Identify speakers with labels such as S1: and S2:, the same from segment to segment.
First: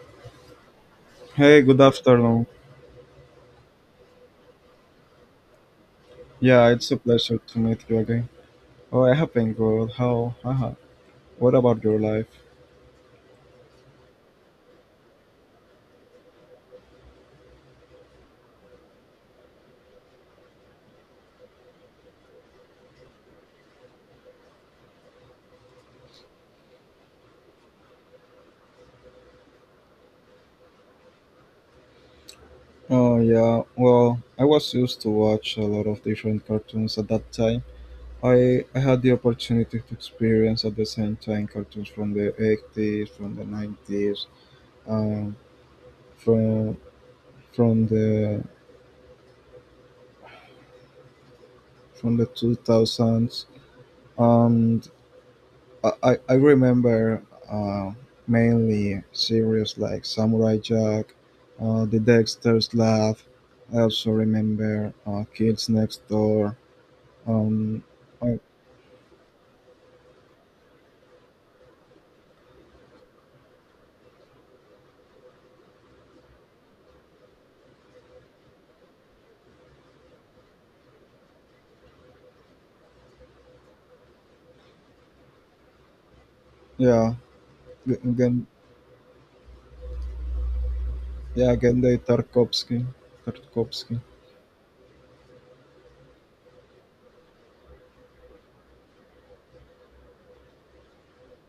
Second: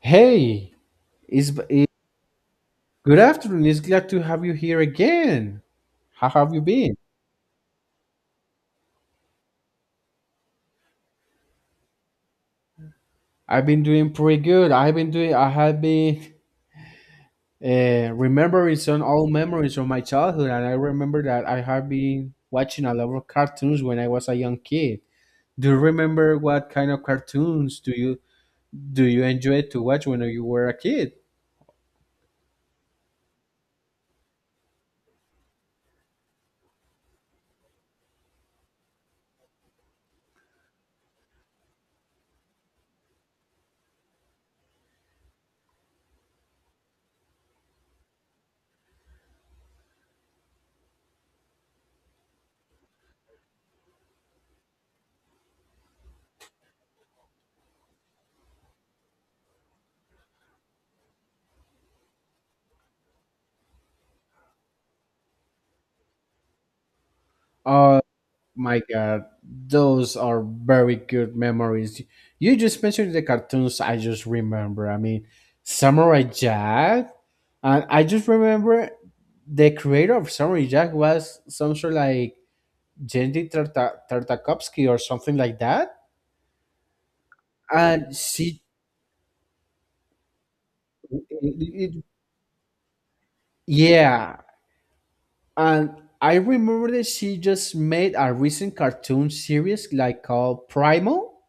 S1: Hey, it's,
S2: Hey, good
S1: eh,
S2: afternoon.
S1: good afternoon. It's glad to have you here again. How have you
S2: Yeah, it's
S1: been?
S2: a pleasure to meet you again. Oh, I have been good. How? Haha. What about your life?
S1: I've been doing pretty good. I've been doing. I have been remembering some old memories of my childhood, and I remember that I have been watching a lot of cartoons when I was a young kid. Do you remember what kind of cartoons do you enjoy to watch when you were a kid?
S2: Oh, yeah. Well, I was used to watch a lot of different cartoons at that time. I had the opportunity to experience at the same time cartoons from the 80s, from the 90s, um, from from the from the 2000s. And. I remember uh, mainly series like Samurai Jack, The Dexter's Lab. I also remember Kids Next Door. Um,
S1: Uh,
S2: uh,
S1: My God, those are very good memories. You just mentioned the cartoons I just remember. I mean, Samurai Jack, and I just remember the creator of Samurai Jack was some sort of like Tartakovsky or something like that.
S2: yeah. G-
S1: And
S2: Gen,
S1: she,
S2: yeah,
S1: it-
S2: Genndy
S1: it-
S2: Tarkovsky. Tarkovsky.
S1: yeah, and I remember that she just made a recent cartoon series like called Primal,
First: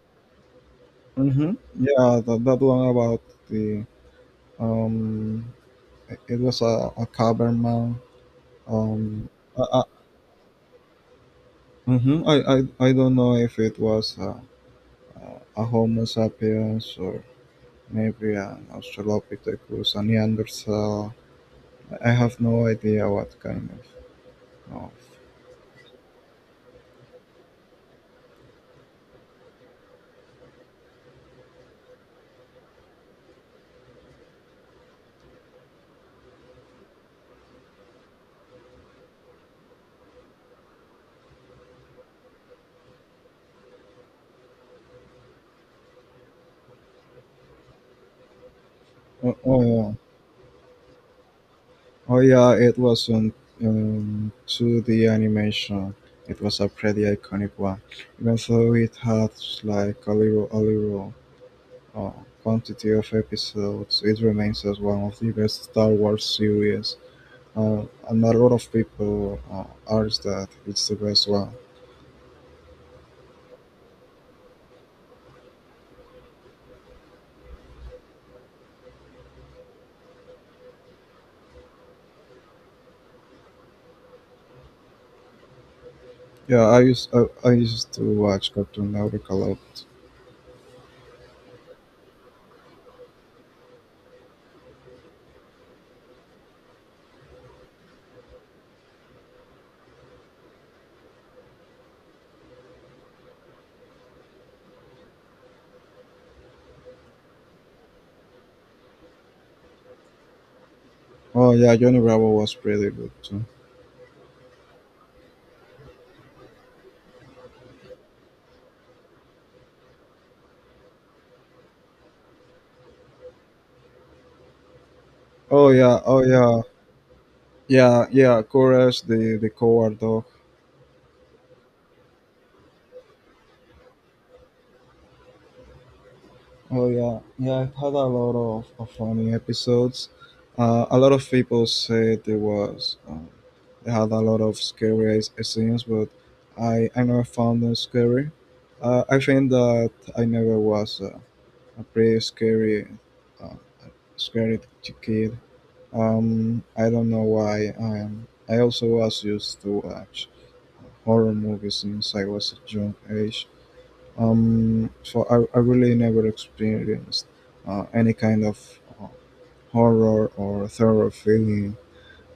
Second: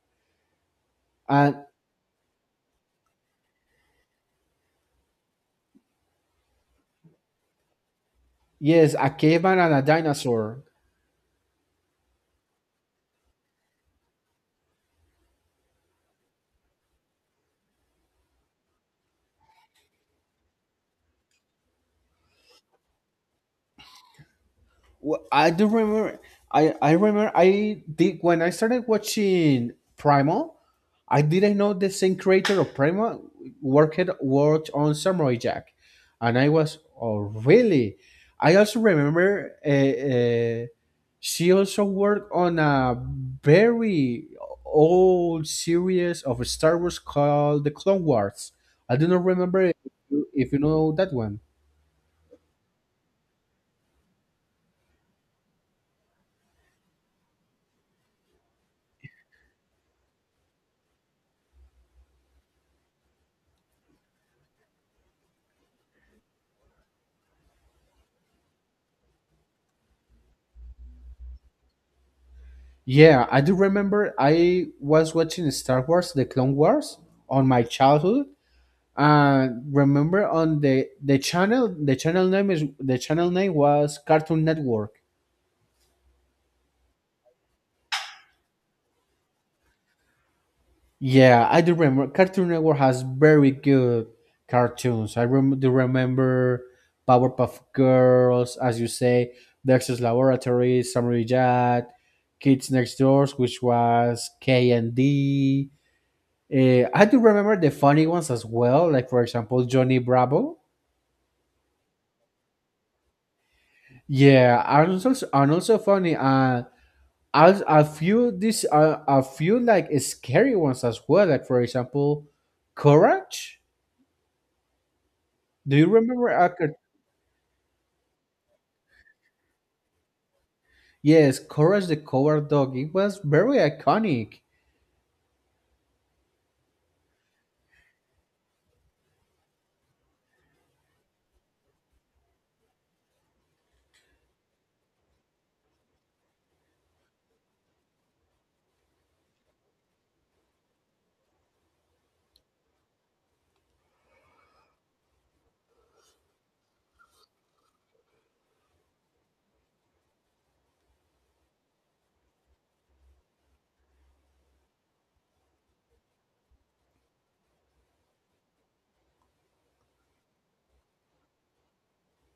S2: Mm-hmm.
S1: and
S2: Yeah, that one about the um, it was a caberman.
S1: yes, a
S2: Um,
S1: caveman and a
S2: I,
S1: dinosaur.
S2: mhm, I don't know if it was a Homo sapiens, or maybe an Australopithecus, a Neanderthal. I have no idea what kind of.
S1: Well, I do remember. I remember. I did when I started watching Primal. I didn't know the same creator of Primal worked on Samurai Jack, and I was oh really. I also remember. She also worked on a very old series of Star Wars called The Clone Wars. I do not
S2: oh, oh,
S1: remember
S2: oh
S1: if you know that one.
S2: oh, yeah, it was on 2D animation. It was a pretty iconic one, even though it had like a little uh, quantity of episodes. It remains as one of the best Star Wars series, uh, and a lot of people argue that it's the best one.
S1: Yeah, I do remember I was watching Star Wars, The Clone Wars, on my childhood. And remember on the channel name is the channel name was Cartoon Network.
S2: Yeah, I used to watch Cartoon Network a lot.
S1: Yeah, I do remember Cartoon Network has very good cartoons. Do remember Powerpuff Girls, as you say, Dexter's Laboratory, Samurai Jack, Kids Next Doors, which was K and D. I do remember the funny ones as well, like for example Johnny Bravo.
S2: Oh, yeah, Johnny Bravo was pretty good too.
S1: Yeah, are also funny. As a few this a few like scary ones as well, like for example Courage.
S2: Oh,
S1: Do you
S2: yeah. Oh,
S1: remember?
S2: yeah, yeah, yeah. Courage, the coward dog.
S1: Yes, Courage the Coward Dog. It was very iconic.
S2: Oh, yeah, yeah. I've had a lot of funny episodes. A lot of people said it was they had a lot of scary scenes, but I never found them scary. I think that I never was a pretty uh, scary kid. I don't know why. I also was used to watch horror movies since I was a young age. So I really never experienced any kind of horror or terror feeling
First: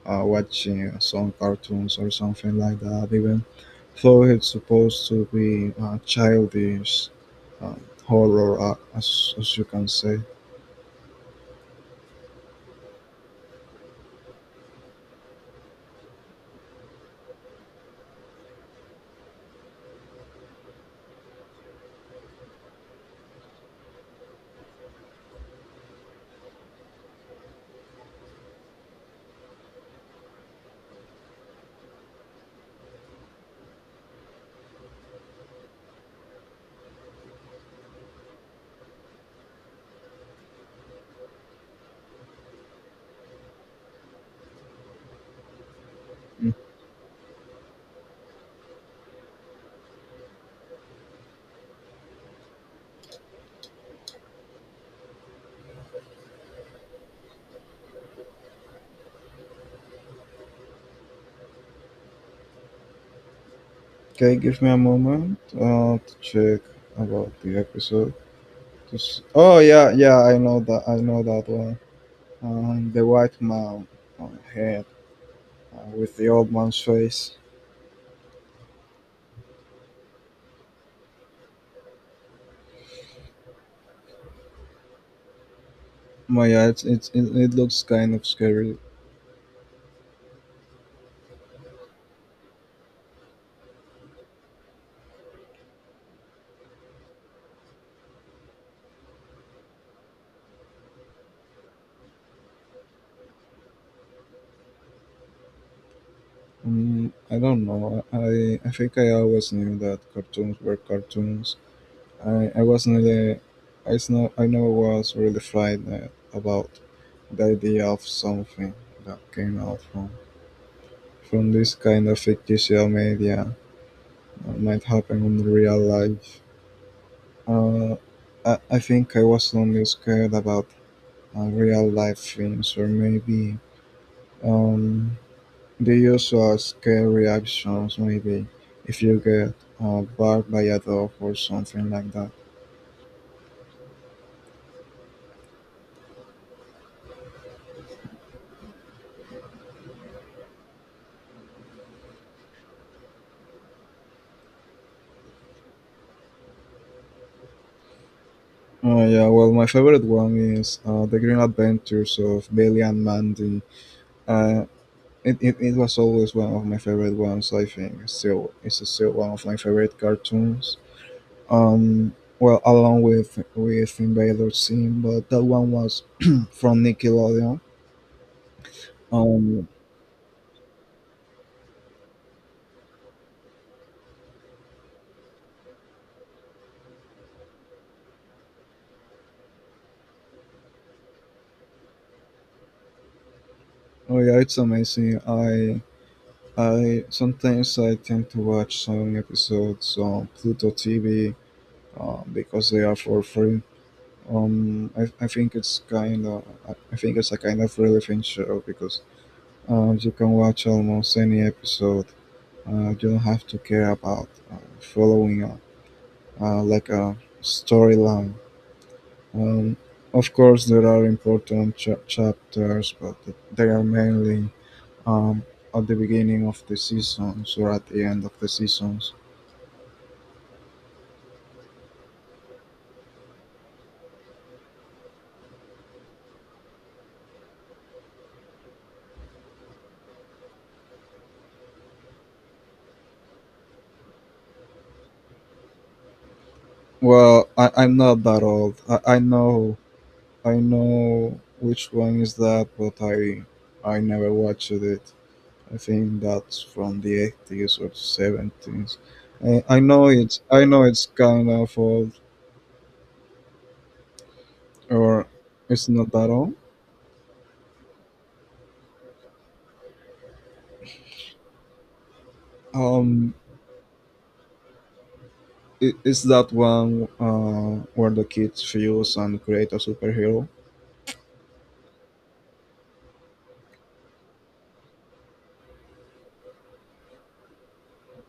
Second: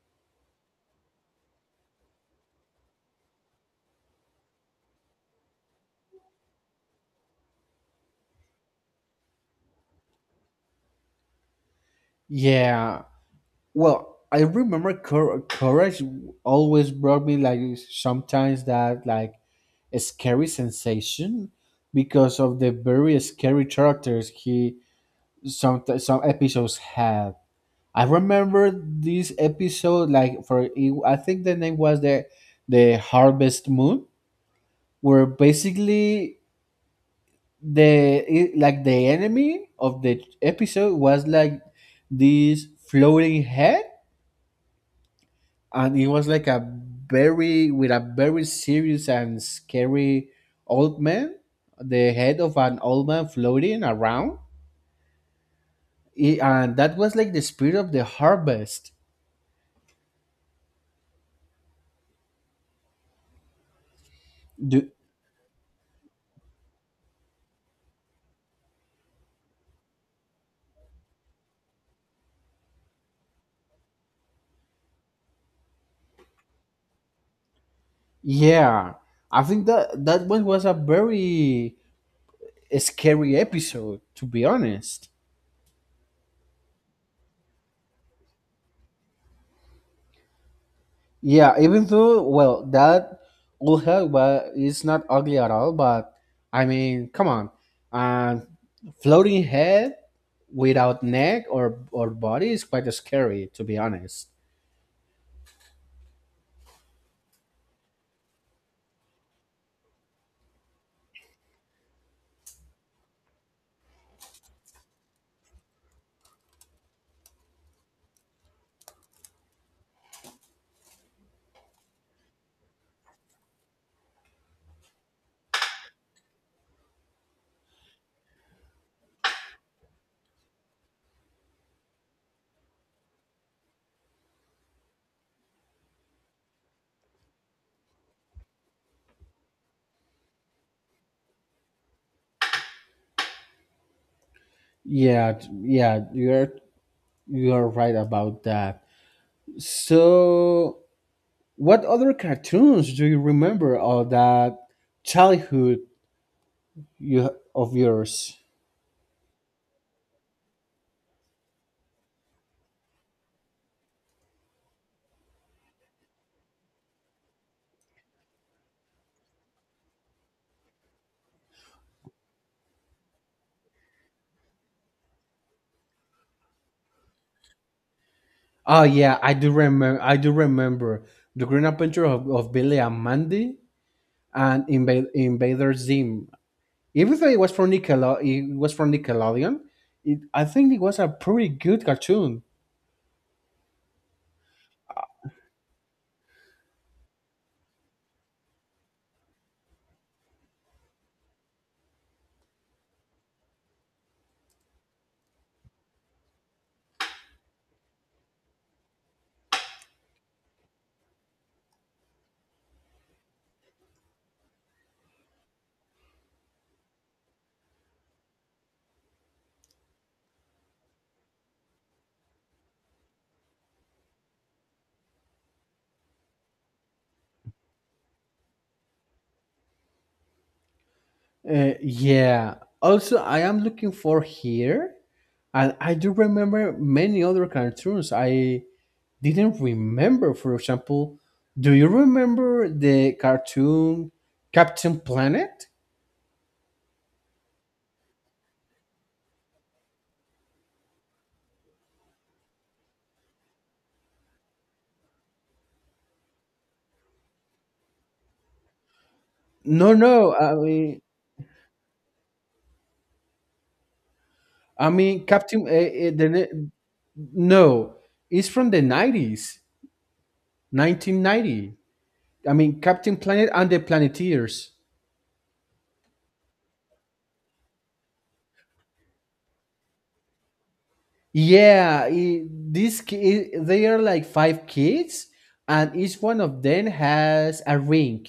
S2: watching some cartoons or something like that, even though it's supposed to be childish uh, horror, as you can say.
S1: Yeah, well, I remember courage always brought me like sometimes that like a scary sensation because of the very scary characters he some episodes had. I remember this episode like for it, I think the name was the Harvest Moon, where basically like the enemy of the episode was like this floating head and it was like a very with a very serious and scary old man, the head of an old man floating around. And that was like the spirit of the harvest.
S2: Okay, give me a
S1: Do,
S2: moment to check about the episode. Just, oh, yeah, yeah, I know that one. The white man on head with the old man's face.
S1: yeah, I think that that one was a very scary episode, to be honest.
S2: But yeah, it looks kind of scary.
S1: Yeah, even though, well, that will help, but it's not ugly at all. But I mean, come on, and floating head without neck or body is quite scary, to be honest.
S2: I don't know. I think I always knew that cartoons were cartoons. I wasn't really, I never was really frightened about the idea of something that came out from this kind of fictitious media that might happen in real life. Uh, I think I was only scared about real life films, or maybe um, they use scare reactions maybe if you get barked by a dog or something like that.
S1: Yeah, you're right about that. So, what other cartoons do you remember of that childhood you of yours?
S2: Yeah, well, my favorite one is The Green Adventures of Billy and Mandy. Uh, it was always one of my favorite ones, I think. Still, it's still one of my favorite cartoons. Well, along with Invader Sim, but that one was from Nickelodeon.
S1: Oh yeah, I do
S2: Um,
S1: remember. I do remember the Green Adventure of Billy and Mandy, and Invader Zim. Even though it was from it was from Nickelodeon, I think it was a pretty good cartoon.
S2: Oh, yeah, it's amazing. I sometimes I tend to watch some episodes on Pluto TV because they are for free. I think it's kind of I think it's a kind of relevant show, because you can watch almost any episode. You don't have to care about following like a storyline. Um, of course, there are important chapters, but they are mainly um, at the beginning of the seasons or at the end of the seasons.
S1: Yeah. Also, I am looking for here, and I do remember many other cartoons I didn't remember. For example, do you remember the cartoon Captain Planet?
S2: Well, I'm not that old. I know which one is that, but I never watched it. I think that's from the 80s or 70s. I, I
S1: No,
S2: know
S1: no.
S2: it's I know it's kind of old,
S1: I mean
S2: or
S1: Captain.
S2: it's not that old.
S1: No, it's from the nineties, 1990. I mean, Captain
S2: Um,
S1: Planet and the Planeteers.
S2: it's that one where the kids fuse and create a superhero.
S1: Yeah, these they are like 5 kids, and each one of them has a ring.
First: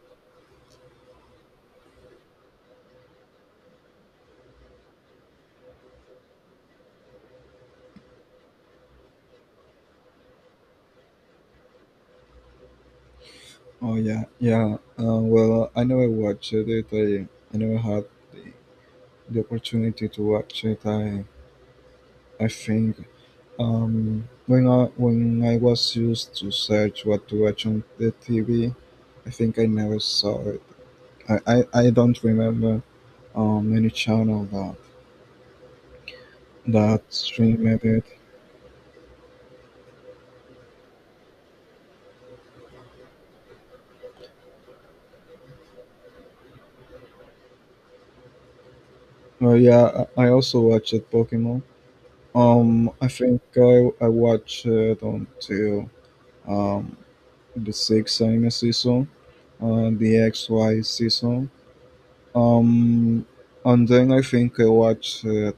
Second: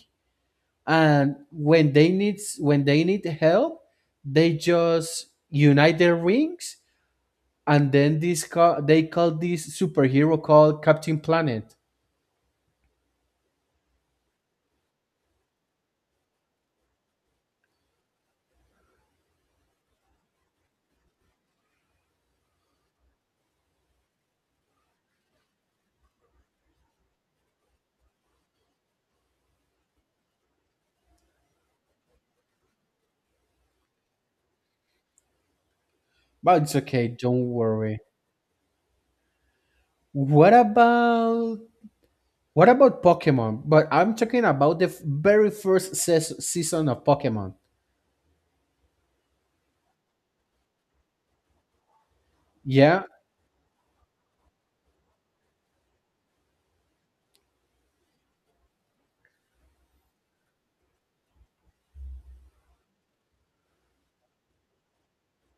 S1: And when they need help, they just unite their rings, and then they call this superhero called Captain Planet.
S2: Oh, yeah, yeah. Well, I never watched it. I never had the, the opportunity to watch it. I think when I was used to search what to watch on the TV, I think I never saw it. I don't remember any channel that
S1: But it's
S2: that
S1: okay, don't
S2: streamed
S1: worry.
S2: it.
S1: What about what about Pokemon? But I'm talking about the very first season of Pokemon.
S2: Oh, yeah, I also watched Pokemon.
S1: Yeah,
S2: I think I watched it until um the sixth anime season, the XY season. Um, and then I think I watched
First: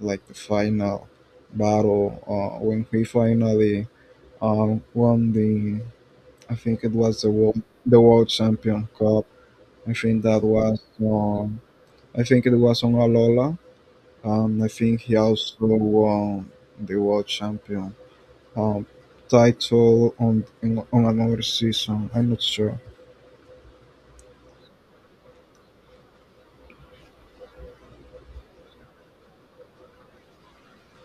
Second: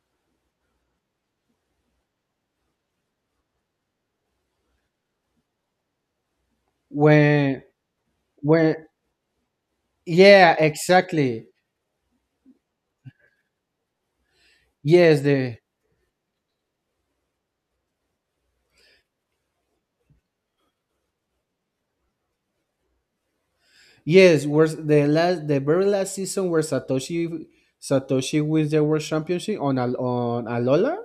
S2: like the final battle when he finally won I think it was the
S1: when
S2: world, the world
S1: when
S2: champion cup. I think that
S1: yeah
S2: was,
S1: exactly,
S2: I think it was on Alola, and I think he
S1: yes the
S2: also won the world champion um, title on another season. I'm not sure.
S1: yes, was the very last season where Satoshi wins the world championship on on alola,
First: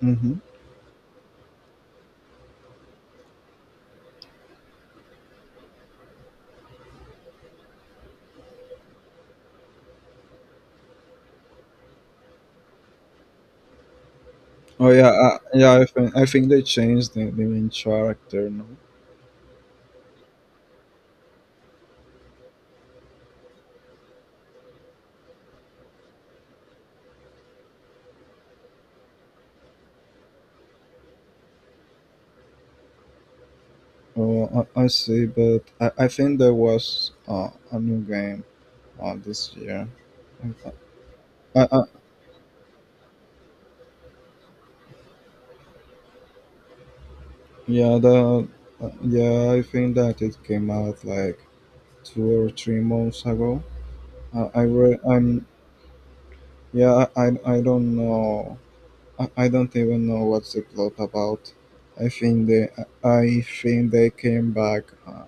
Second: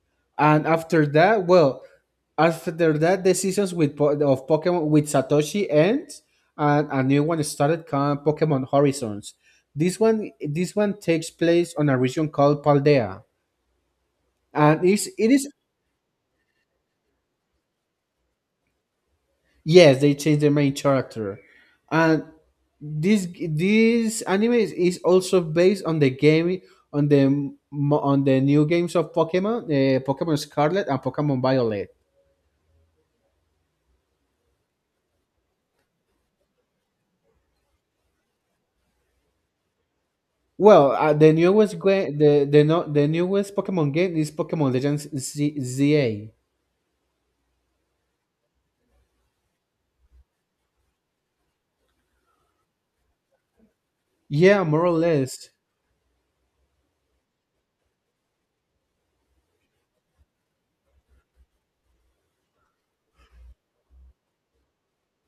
S2: Hmm.
S1: and after that, well, after that the seasons of Pokemon with Satoshi ends, and a new one started called Pokemon Horizons. This one takes place on a region called Paldea, and
S2: Oh, yeah.
S1: it is—
S2: Yeah. I think they changed the main character. No.
S1: Yes, they change the main character, and this anime is also based on the game, on on the new games of Pokemon, Pokemon Scarlet and Pokemon Violet.
S2: Oh, I see. But I think there was a new game this year.
S1: Well, the
S2: I,
S1: newest
S2: I,
S1: game, the no, the newest Pokemon game is Pokemon Legends ZA.
S2: yeah, the yeah. I think that it came out like 2 or 3 months ago.
S1: Yeah,
S2: I
S1: more or
S2: re- I'm
S1: less.
S2: Yeah. I don't know. I don't even know what's the plot about. I think they I think they came back.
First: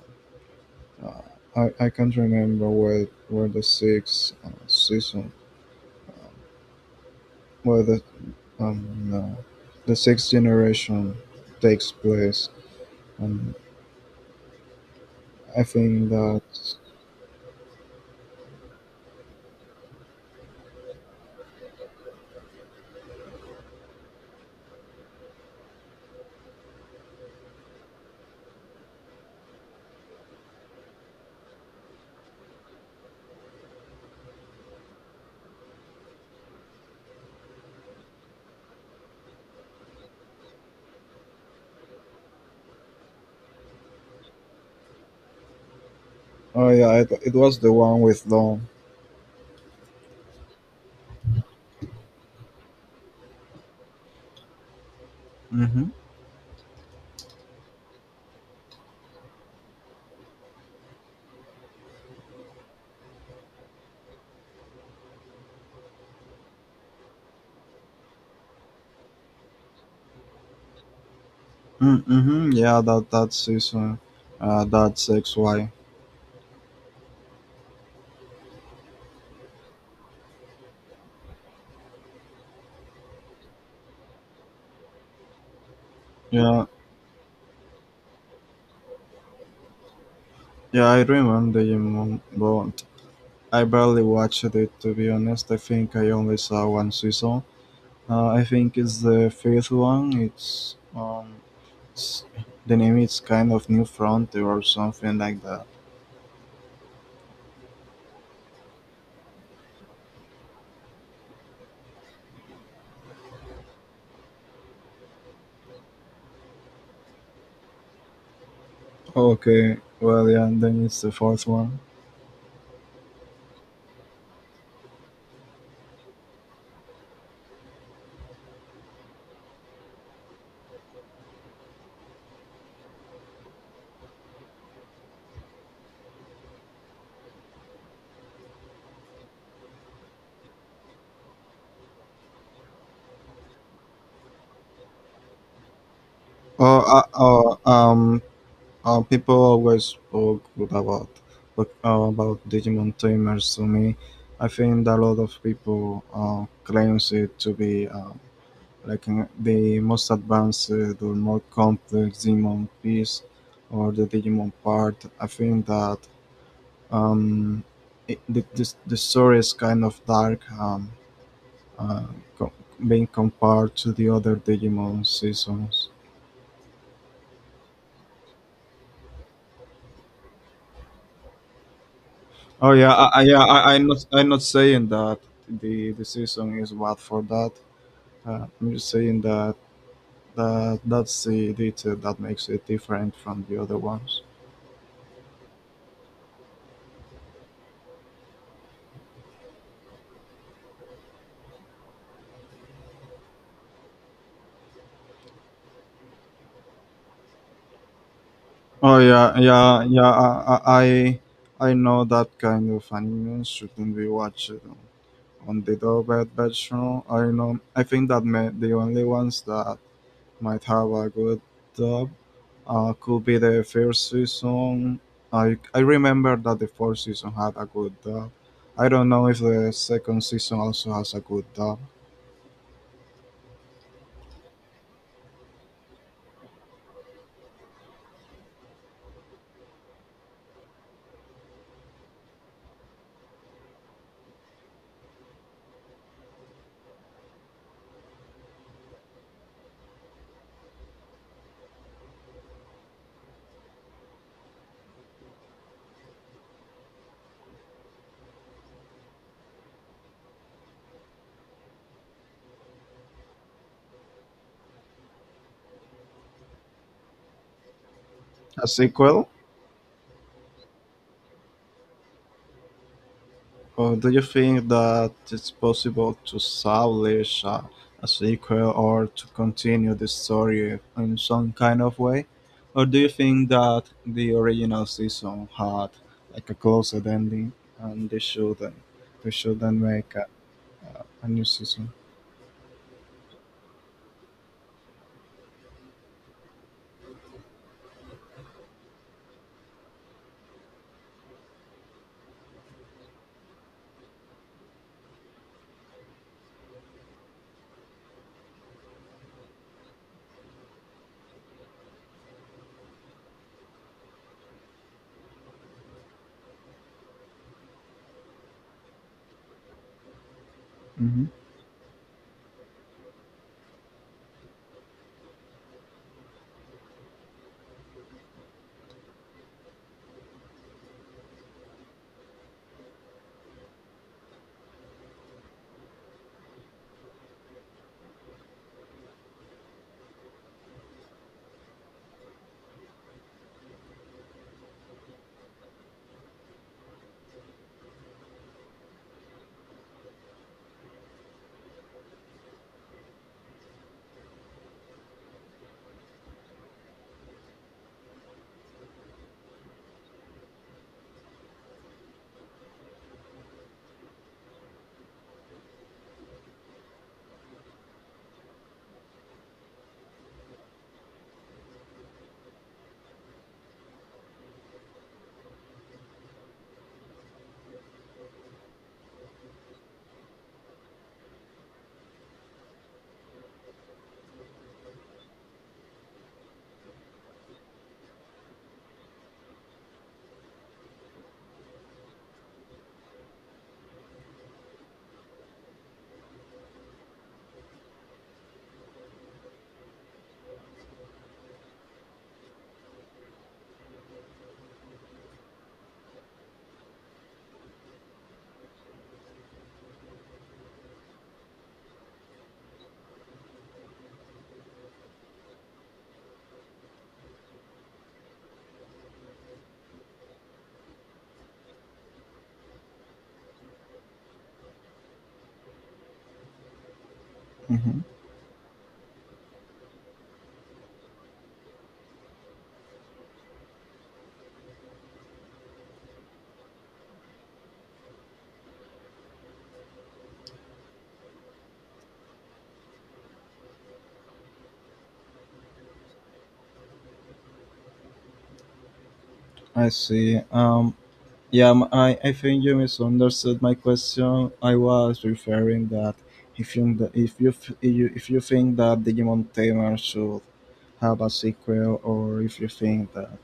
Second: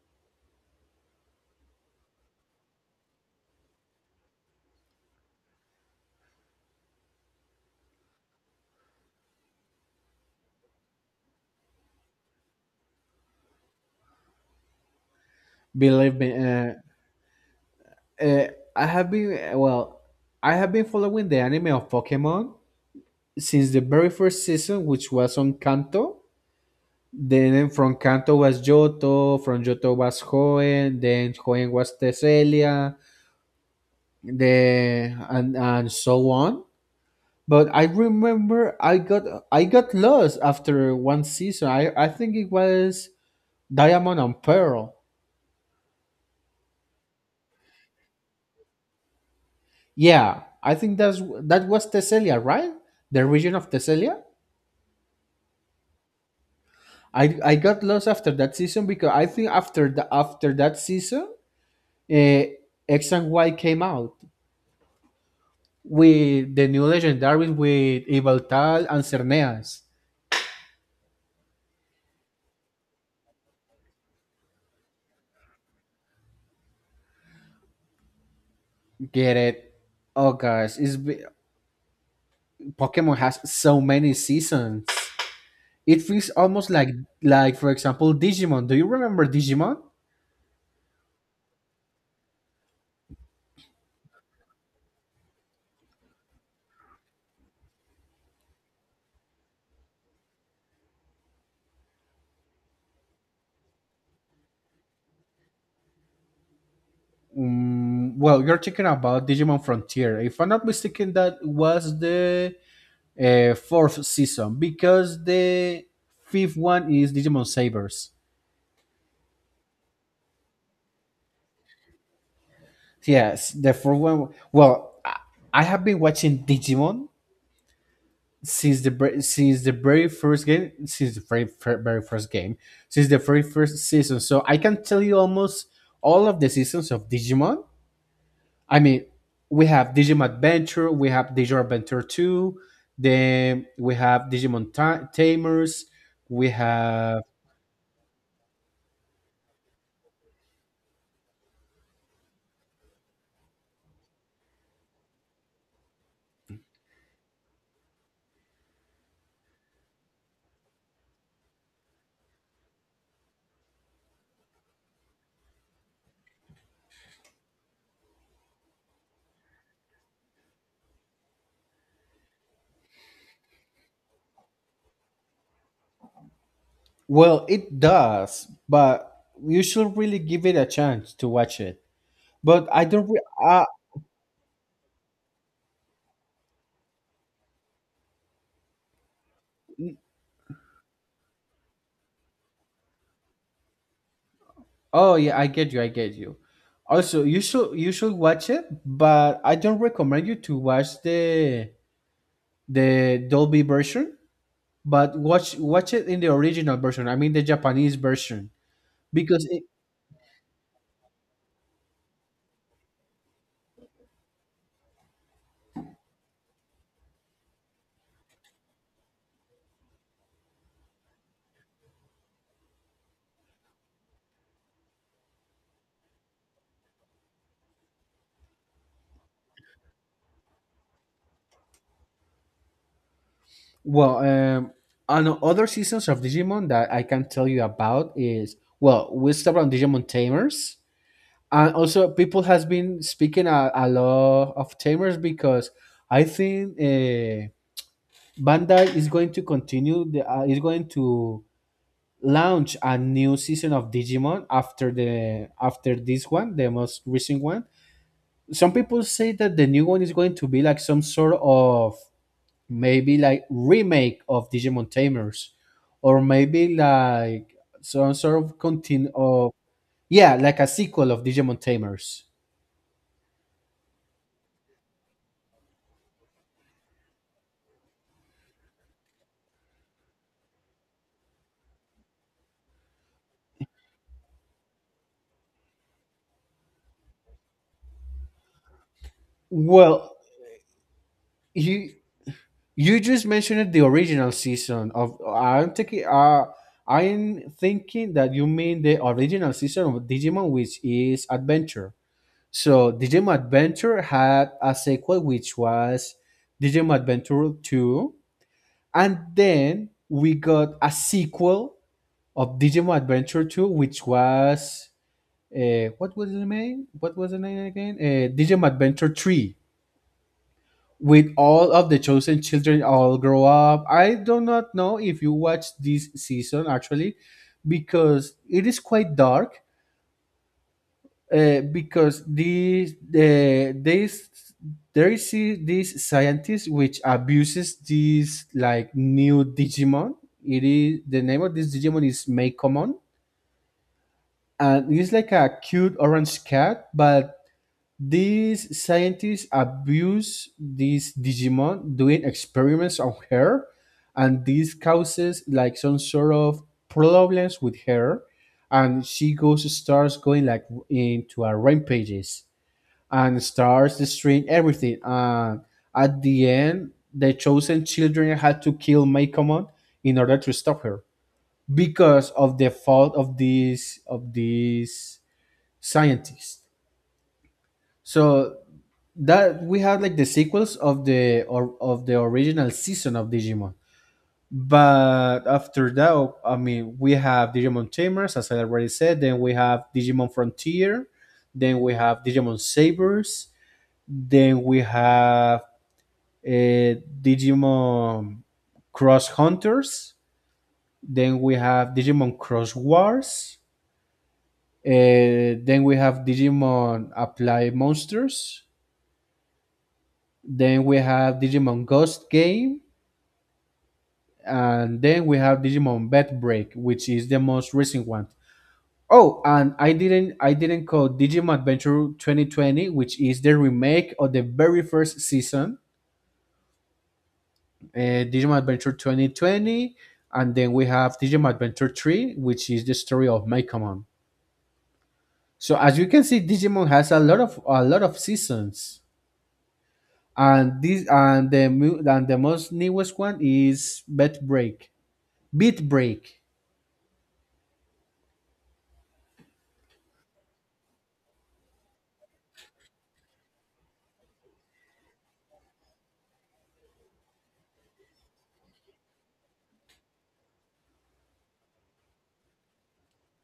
S2: Uh, I can't remember where the sixth season, where um, uh, the sixth generation takes place, and I think
S1: Believe me,
S2: that.
S1: uh, I have been well, I have been following the anime of Pokemon since the very first season, which was on Kanto. Then from Kanto was Johto, from Johto was Hoenn, then Hoenn was Tesselia, the and so on. But I remember I got lost after one season. I think it was Diamond and Pearl.
S2: Oh, yeah, it was the one with Dawn.
S1: Yeah, I think that's that was Tesselia, right? The region of Tesselia.
S2: Mm-hmm.
S1: I got lost after that season because I think after the after that season, uh, X and Y came out, with the new legendaries with Yveltal and Cerneas.
S2: Mm. Mm-hmm. Yeah, that season, that's XY.
S1: Get it? Oh gosh, Pokemon has so many seasons. It feels
S2: Yeah,
S1: almost like for example Digimon. Do you remember Digimon?
S2: yeah, I remember Digimon, but I barely watched it, to be honest. I think I only saw one season. I think it's the fifth one. S- the name is kind of New Frontier or something like that.
S1: Mm, well, you're talking about Digimon Frontier. If I'm not mistaken, that was the fourth season because the fifth one is Digimon Sabers.
S2: Okay, well, yeah, then it's the fourth one.
S1: Yes, the fourth one. Well, I have been watching Digimon since the very first game, since the very fir- very first game, since the very first season, so I can tell you almost all of the seasons of Digimon. I mean, we have Digimon Adventure, we have Digimon Adventure 2, then we have Tamers, we
S2: Oh, uh,
S1: have—
S2: oh, um, People always spoke good about Digimon Tamers to me. I think that a lot of people claims it to be like the most advanced or more complex Digimon piece, or the Digimon part. I think that um, the story is kind of dark. Uh, co- Being compared to the other Digimon seasons.
S1: well it does, but you should really give it a chance to watch it, but
S2: Oh,
S1: I
S2: yeah,
S1: don't re-
S2: yeah.
S1: I—
S2: I'm not. I'm not saying that the season is bad for that. I'm just saying that that's the detail that makes it different from the other ones.
S1: Oh yeah, I get you. I get you. Also, you should watch it, but I don't recommend you to watch the Dolby version. But watch it in the original version. I mean the Japanese version
S2: Oh, yeah,
S1: because it,
S2: yeah, yeah. I know that kind of anime shouldn't be watched on the dubbed version. I know. I think that the only ones that might have a good dub could be the first season. I remember that the fourth season had a good dub. I don't know if the second season also has a good dub.
S1: well, on other seasons of Digimon that I can tell you about is, well, we stopped on Digimon Tamers, and also people has been speaking a lot of Tamers because I think. Bandai is going to continue the is going to launch a new season of Digimon after the after this one, the most recent one. Some people say that the new one is going to be like some sort of maybe like remake of Digimon Tamers, or maybe like some sort of
S2: A
S1: continue
S2: sequel?
S1: of— yeah, like a sequel of Digimon Tamers.
S2: Or do you think that it's possible to establish a sequel, or to continue the story in some kind of way? Or do you think that the original season had like a closed ending, and they shouldn't
S1: Well,
S2: make a new season?
S1: you you just mentioned the original season of— I'm taking uh, I'm thinking that you mean the original season of Digimon, which is Adventure. So Digimon Adventure had a sequel which was Digimon Adventure 2, and then we got a sequel of Digimon Adventure 2, which was what was the name? What was the name again? Digimon Adventure 3,
S2: Hmm.
S1: with all of the chosen children all grow up. I do not know if you watch this season actually, because it is quite dark. Because these the this there is this scientist which abuses this like new Digimon. It is— the name of this Digimon is Meikomon, and it's like a cute orange cat, but these scientists abuse this Digimon doing experiments on her, and this causes like some sort of problems with her, and she goes starts going like into a rampages and starts destroying everything. And at the end, the chosen children had to kill Maykomon in order to stop her because of the fault of this scientist. So that we have like the sequels of the original season of Digimon. But after that, I mean, we have Digimon Tamers, as I already said. Then we have Digimon Frontier. Then we have Digimon Sabers. Then we have uh, Digimon Cross Hunters. Then we have Digimon Cross Wars. Then we have Digimon Apply Monsters. Then we have Digimon Ghost Game. And then we have Digimon Bet Break, which is the most recent one. Oh, and I didn't call Digimon Adventure 2020, which is the remake of the very first season, uh,
S2: Hmm.
S1: Digimon Adventure 2020, and then we have Digimon Adventure 3, which is the story of Mekamon. So as you can see, Digimon has a lot of seasons, and this and the mu- and the most newest one is Beat Break.
S2: I see. Yeah, I think you misunderstood my question. I was referring that if you think that Digimon Tamer should have a sequel, or if you think that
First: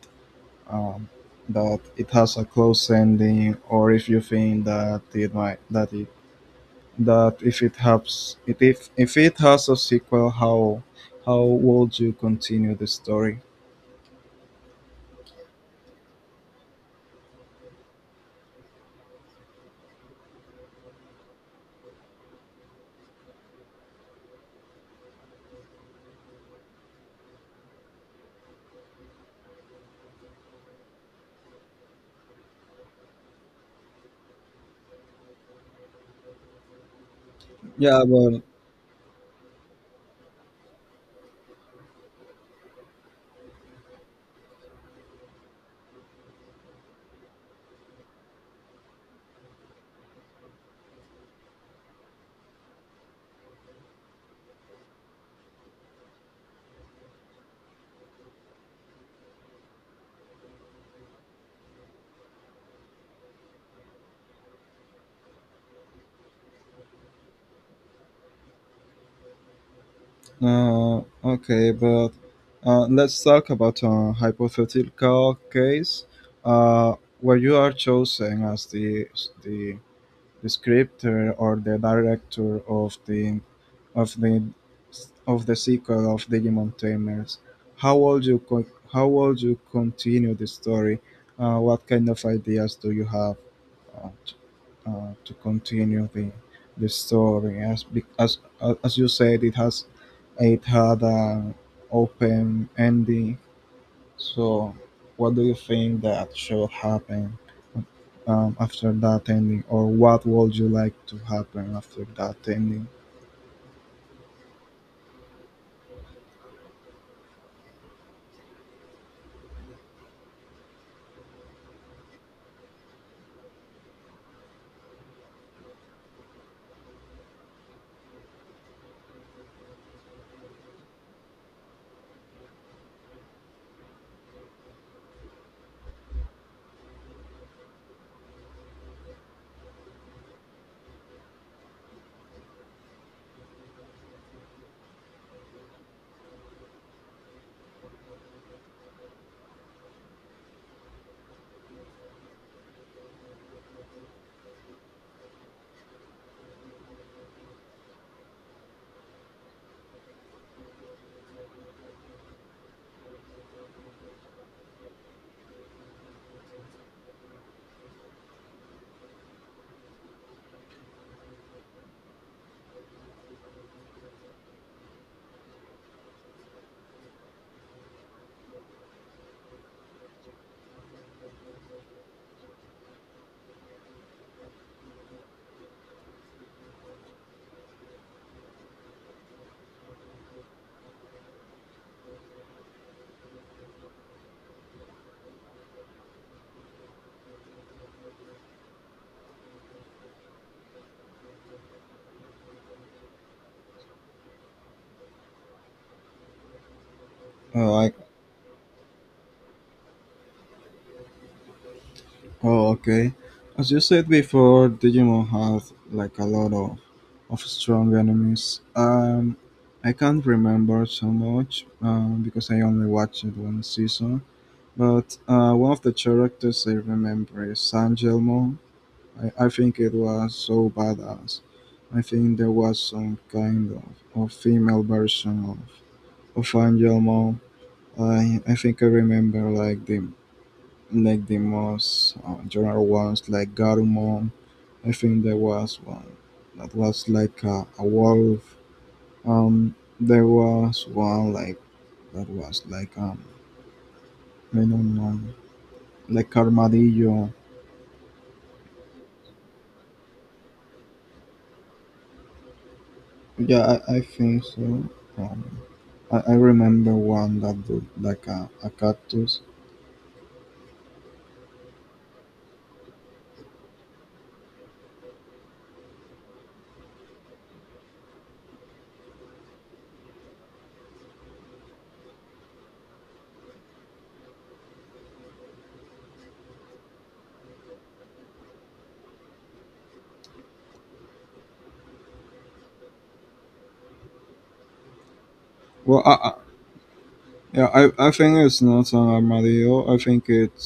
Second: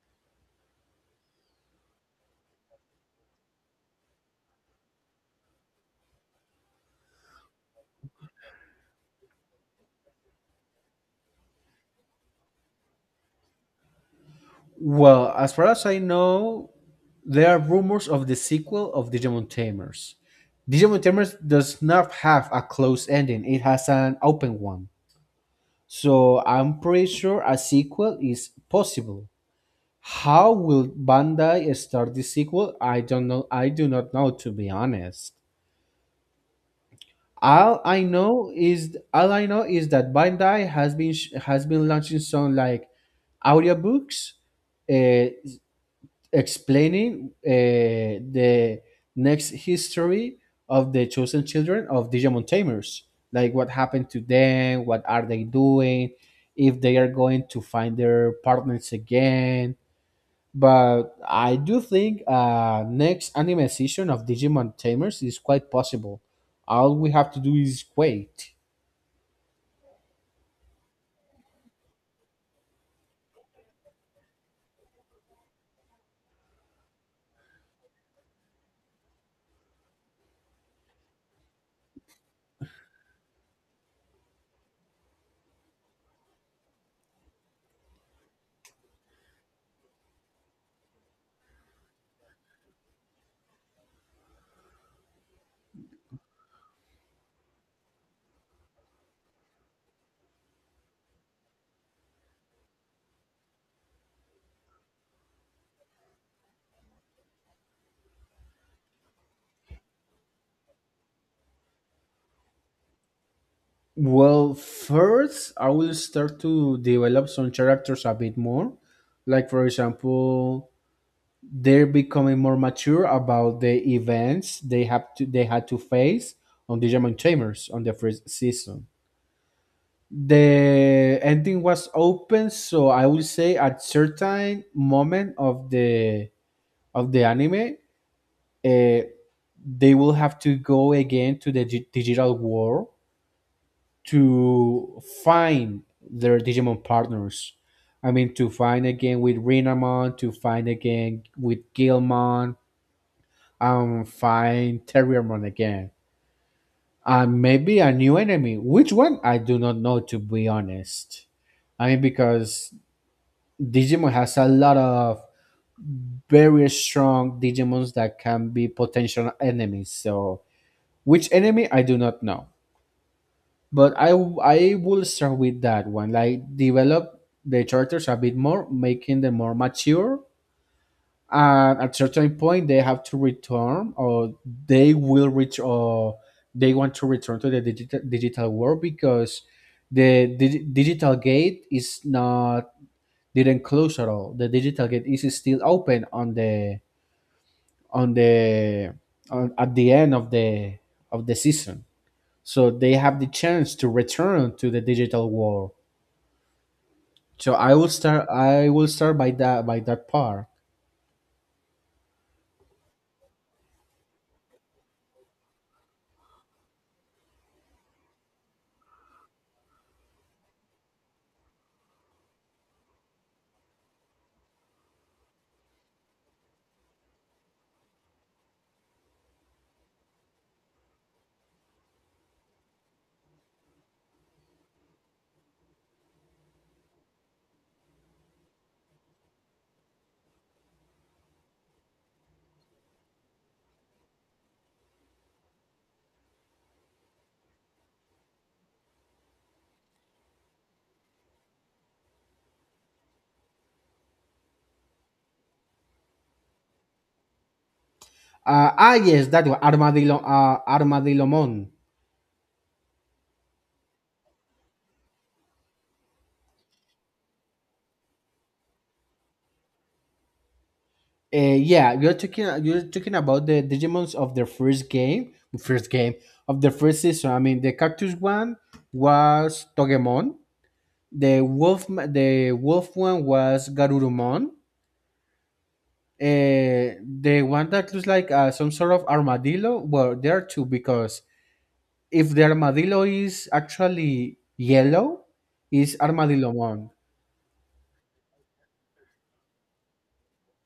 S2: um, that it has a close ending, or if you think that if it has it if it has a sequel, how would you continue the story?
S1: Well, as far as I know, there are rumors of the sequel of Digimon Tamers. Digimon Tamers does not have a closed ending, it has an open one. So I'm pretty sure a sequel is possible. How will Bandai start the sequel? I don't know. I do not know, to be honest. All I
S2: Yeah, but
S1: know is all I know is that Bandai has been has been launching some like audiobooks, uh, explaining the next history of the chosen children of Digimon Tamers. Like what happened to them, what are they doing, if they are going to find their partners again. But I do think next anime season of Digimon Tamers is quite possible. All we have to do is wait.
S2: Okay, but let's talk about a hypothetical case uh, where you are chosen as the, the scripter, or the director of of the the sequel of Digimon Tamers. How would you co- how would you continue the story? What kind of ideas do you have? Uh, to continue the story, as be- as you said, it had an open ending, so what do you think that should happen after that ending, or what would you like to happen after that ending?
S1: Well, first, I will start to develop some characters a bit more. Like, for example, they're becoming more mature about the events they had to face on the German Chambers on the first season. The ending was open, so I would say at certain moment of the anime, uh, they will have to go again to the digital world to find their Digimon partners. I mean, to find again with Renamon, to find again with Gilmon, and find Terriermon again. And maybe a new enemy. Which one? I do not know, to be honest. I mean, because Digimon has a lot of very strong Digimons that can be potential enemies. So, which enemy? I do not know. But I will start with that one. Like, develop the characters a bit more, making them more mature, and at certain point they have to return, or they will reach, or they want to return to the digital world because the di- digital gate is not didn't close at all. The digital gate is still open on on the at the end of the season, so they have the chance to return to the digital world. So i
S2: Oh,
S1: will
S2: I
S1: start i will start by that part.
S2: Oh, okay. As you said before, Digimon had like a lot of strong enemies. I can't remember so much because I only watched it one season. But one of the characters I remember is San. I think it was so badass. I think there was some kind of female version of Angelmo. I think I remember like the most general ones, like Garumon. I think there was one that was like a wolf. There was one like that was like, I don't know, like armadillo.
S1: Ah, yes, that one, armadillo, armadillo mon
S2: Yeah, I think so. Um, I remember one that looked like a cactus.
S1: Yeah, you're talking about the Digimon's of the first game of the first season. I mean, the cactus one was Togemon, the the wolf one was Garurumon, the one that looks like some sort of armadillo. Well, there are two because if the armadillo is actually yellow, is
S2: Well,
S1: Armadillomon.
S2: yeah, I think it's not an armadillo. I think it's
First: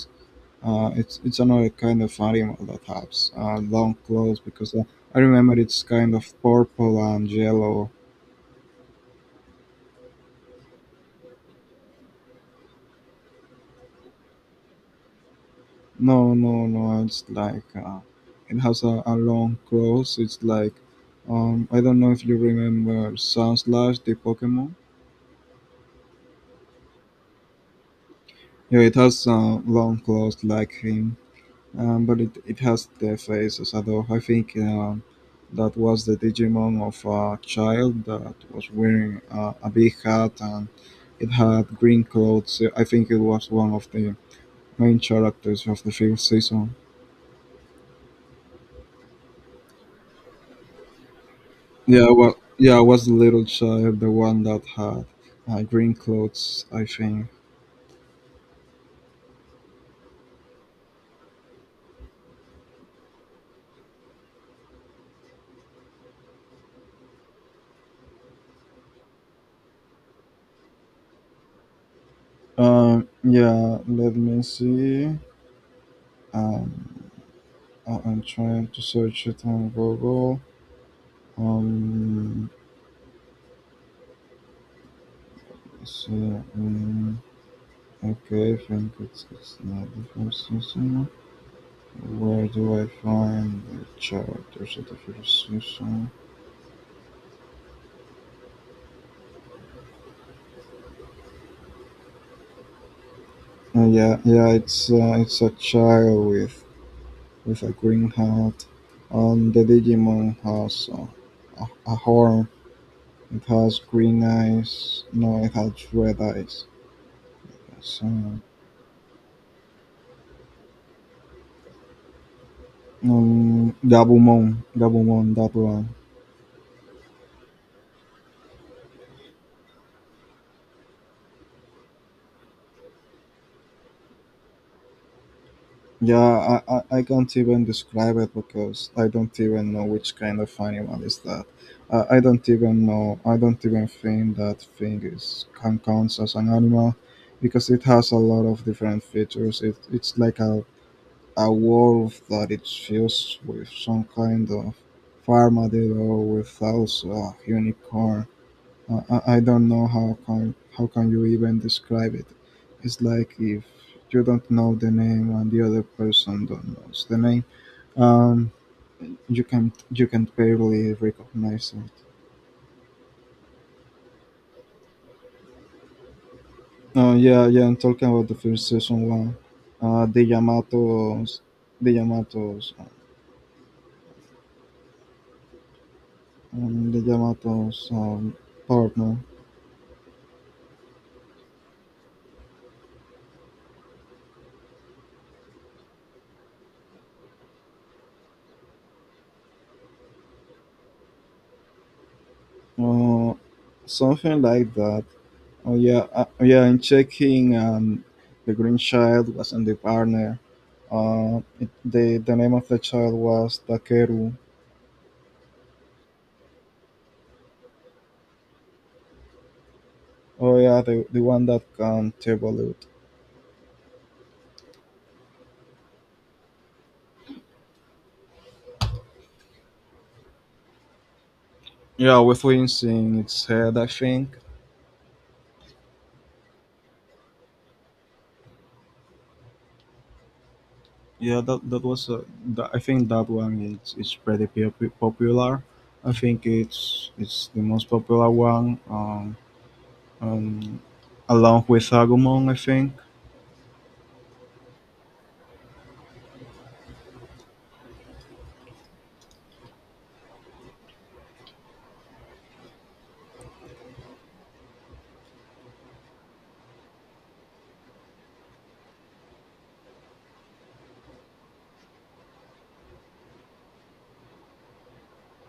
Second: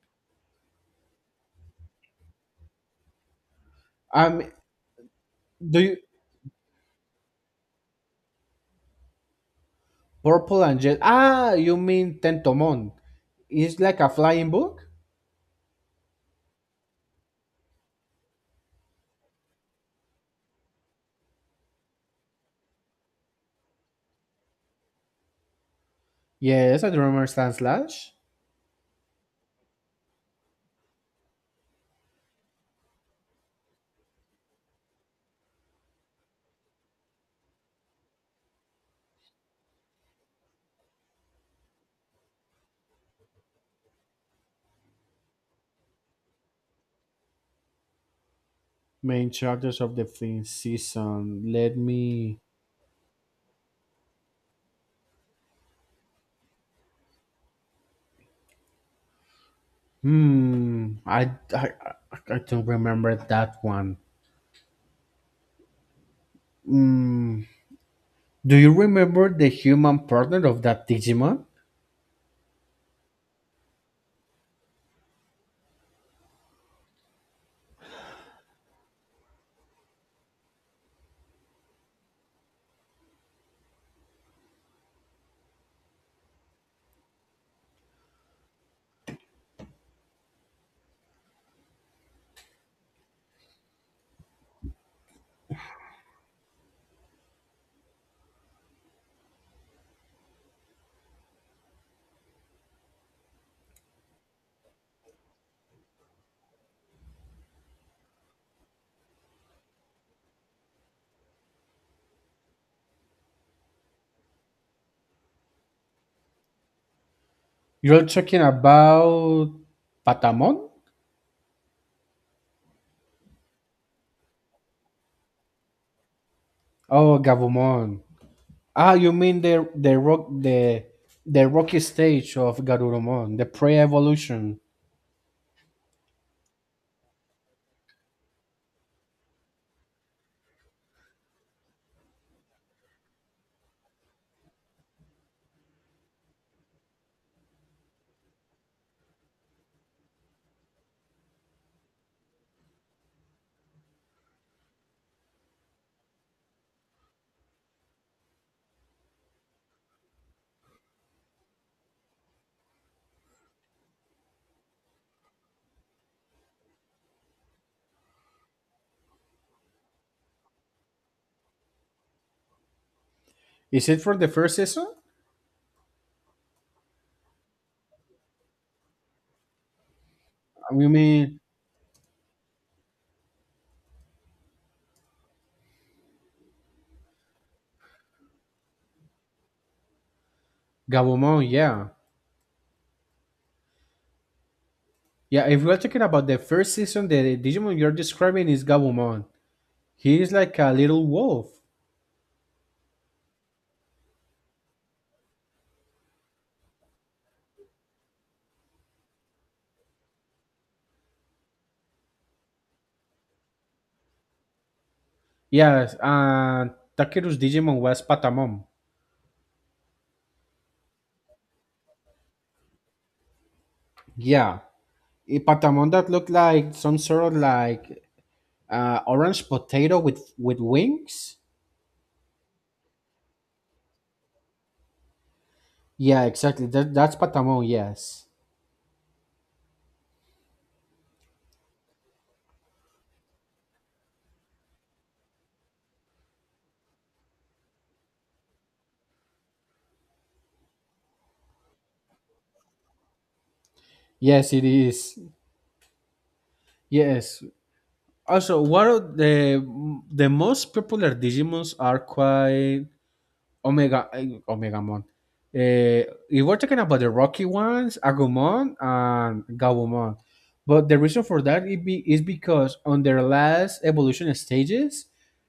S2: Another kind of animal that has long claws,
S1: Um,
S2: because I remember it's
S1: do you
S2: kind of purple and yellow.
S1: purple and jet? Ah, you mean Tentomon? It's like a flying book.
S2: No, no, no. It's like it has a long claws. It's like I don't know if you remember Sunslash, the Pokemon.
S1: Yes, a drummer Stan Slash,
S2: Yeah, it has long claws like him. But it has their faces. Although I think that was the Digimon of a child that was wearing a big hat, and it had green clothes. I think it was one of the main characters of the fifth season.
S1: main characters of the fifth season. Let
S2: Yeah, well,
S1: me.
S2: yeah, it was the little child, the one that had green clothes, I think.
S1: Hmm. I don't remember that one. Hmm. Do you remember the human partner of that Digimon?
S2: Yeah, let me see. Um, I'm trying to search it on Google. Um, So, okay, I think it's not the first season. Where do I find the characters of the first season? Yeah, yeah, it's a child with a green hat. The Digimon has a horn. It has green eyes. No, it has red eyes.
S1: You're talking
S2: So,
S1: about Patamon?
S2: Gabumon, that one.
S1: Oh, Gabumon. Ah, you mean the the rocky stage of Garurumon, the pre-evolution.
S2: Yeah, I can't even describe it, because I don't even know which kind of animal is that. I don't even know. I don't even think that thing is can counts as an animal, because it has a lot of different features. It's like a wolf that it fused with some kind of armadillo with also a unicorn. I don't know how can you even describe it. It's like if you don't know the name and the other person don't knows the name. Um, you can barely recognize it.
S1: Is it for the first season?
S2: Yeah, yeah. I'm talking about the first season one. Uh, the
S1: You mean
S2: Yamato's the Yamato's the Yamato's partner.
S1: Gabumon? Yeah. Yeah, if we're talking about the first season, the Digimon you're describing is Gabumon. He is like a little wolf.
S2: Uh, Something like that. Oh, yeah. Oh, yeah. I'm checking. The green child was in the partner. It, the name of the child was Takeru.
S1: Yes, and Takeru's Digimon was Patamon.
S2: Oh, yeah, the one that can evolve.
S1: Yeah, a Patamon that looked like some sort of like orange potato with wings.
S2: Yeah, with wings in its head, I think.
S1: Yeah, exactly. That's Patamon. Yes,
S2: Yeah, that was. I think that one is pretty popular. I think it's the most popular one. Um Along with Agumon, I think.
S1: yes, it is. Yes. Also, one of the most popular Digimons are quite Omega, Omega Mon. If we're talking about the rocky ones, Agumon and Gabumon. But the reason for is because on their last evolution stages,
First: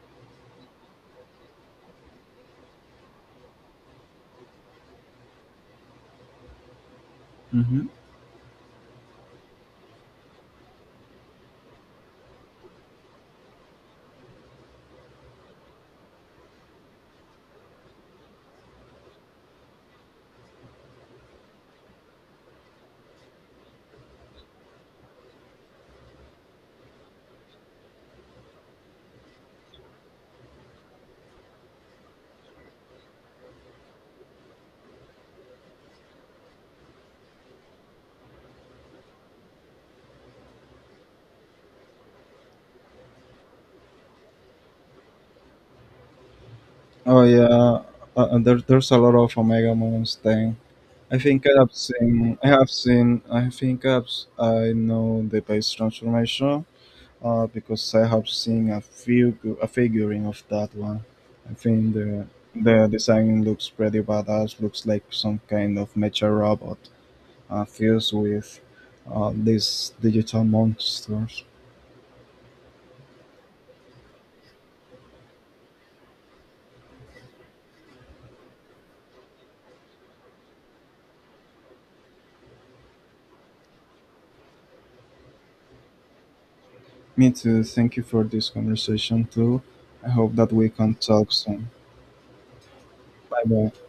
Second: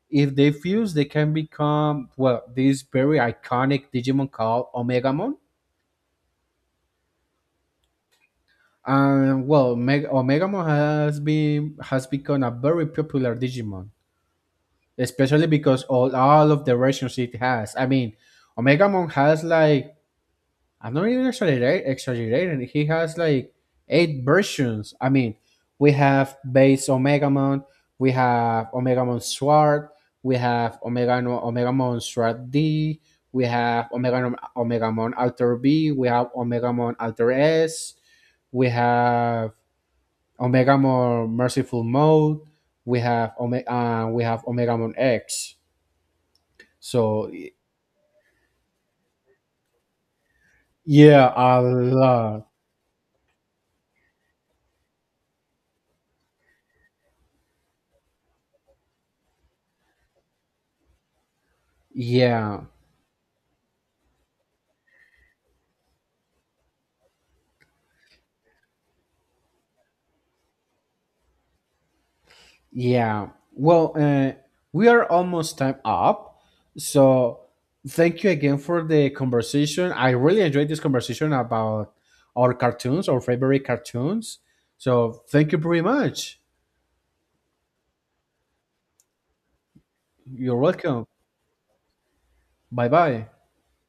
S1: if they fuse, they can become well this very iconic Digimon called Omegamon.
S2: Hmm.
S1: And well, Omegamon has been has become a very popular Digimon, especially because all of the versions it has. I mean, Omegamon has like, I'm not even exaggerating. He has like 8 versions. I mean, we have base Omega Mon, we have Omega Mon Sword, we have Omega no, Omega Mon Sword D, we have Omega no, Omega Mon Alter B, we have Omega Mon Alter S, we have Omega Mon Merciful Mode, we have we have Omega Mon X.
S2: Oh,
S1: So
S2: yeah.
S1: y-
S2: There's a lot of Omega Moons thing. I
S1: yeah,
S2: think I
S1: a
S2: have seen.
S1: lot.
S2: I have seen. I think I have, s- I know the base transformation. Because I have seen a figuring of that one. I think the
S1: Yeah.
S2: the design looks pretty badass. Looks like some kind of mecha robot fused with these digital monsters.
S1: Yeah. Well, we are almost time up. So thank you again for the conversation. I really enjoyed this conversation about our favorite cartoons. So thank you very much.
S2: Me too. Thank you for this conversation too. I hope that
S1: You're
S2: we can
S1: welcome.
S2: talk soon.
S1: Bye bye.
S2: Bye bye.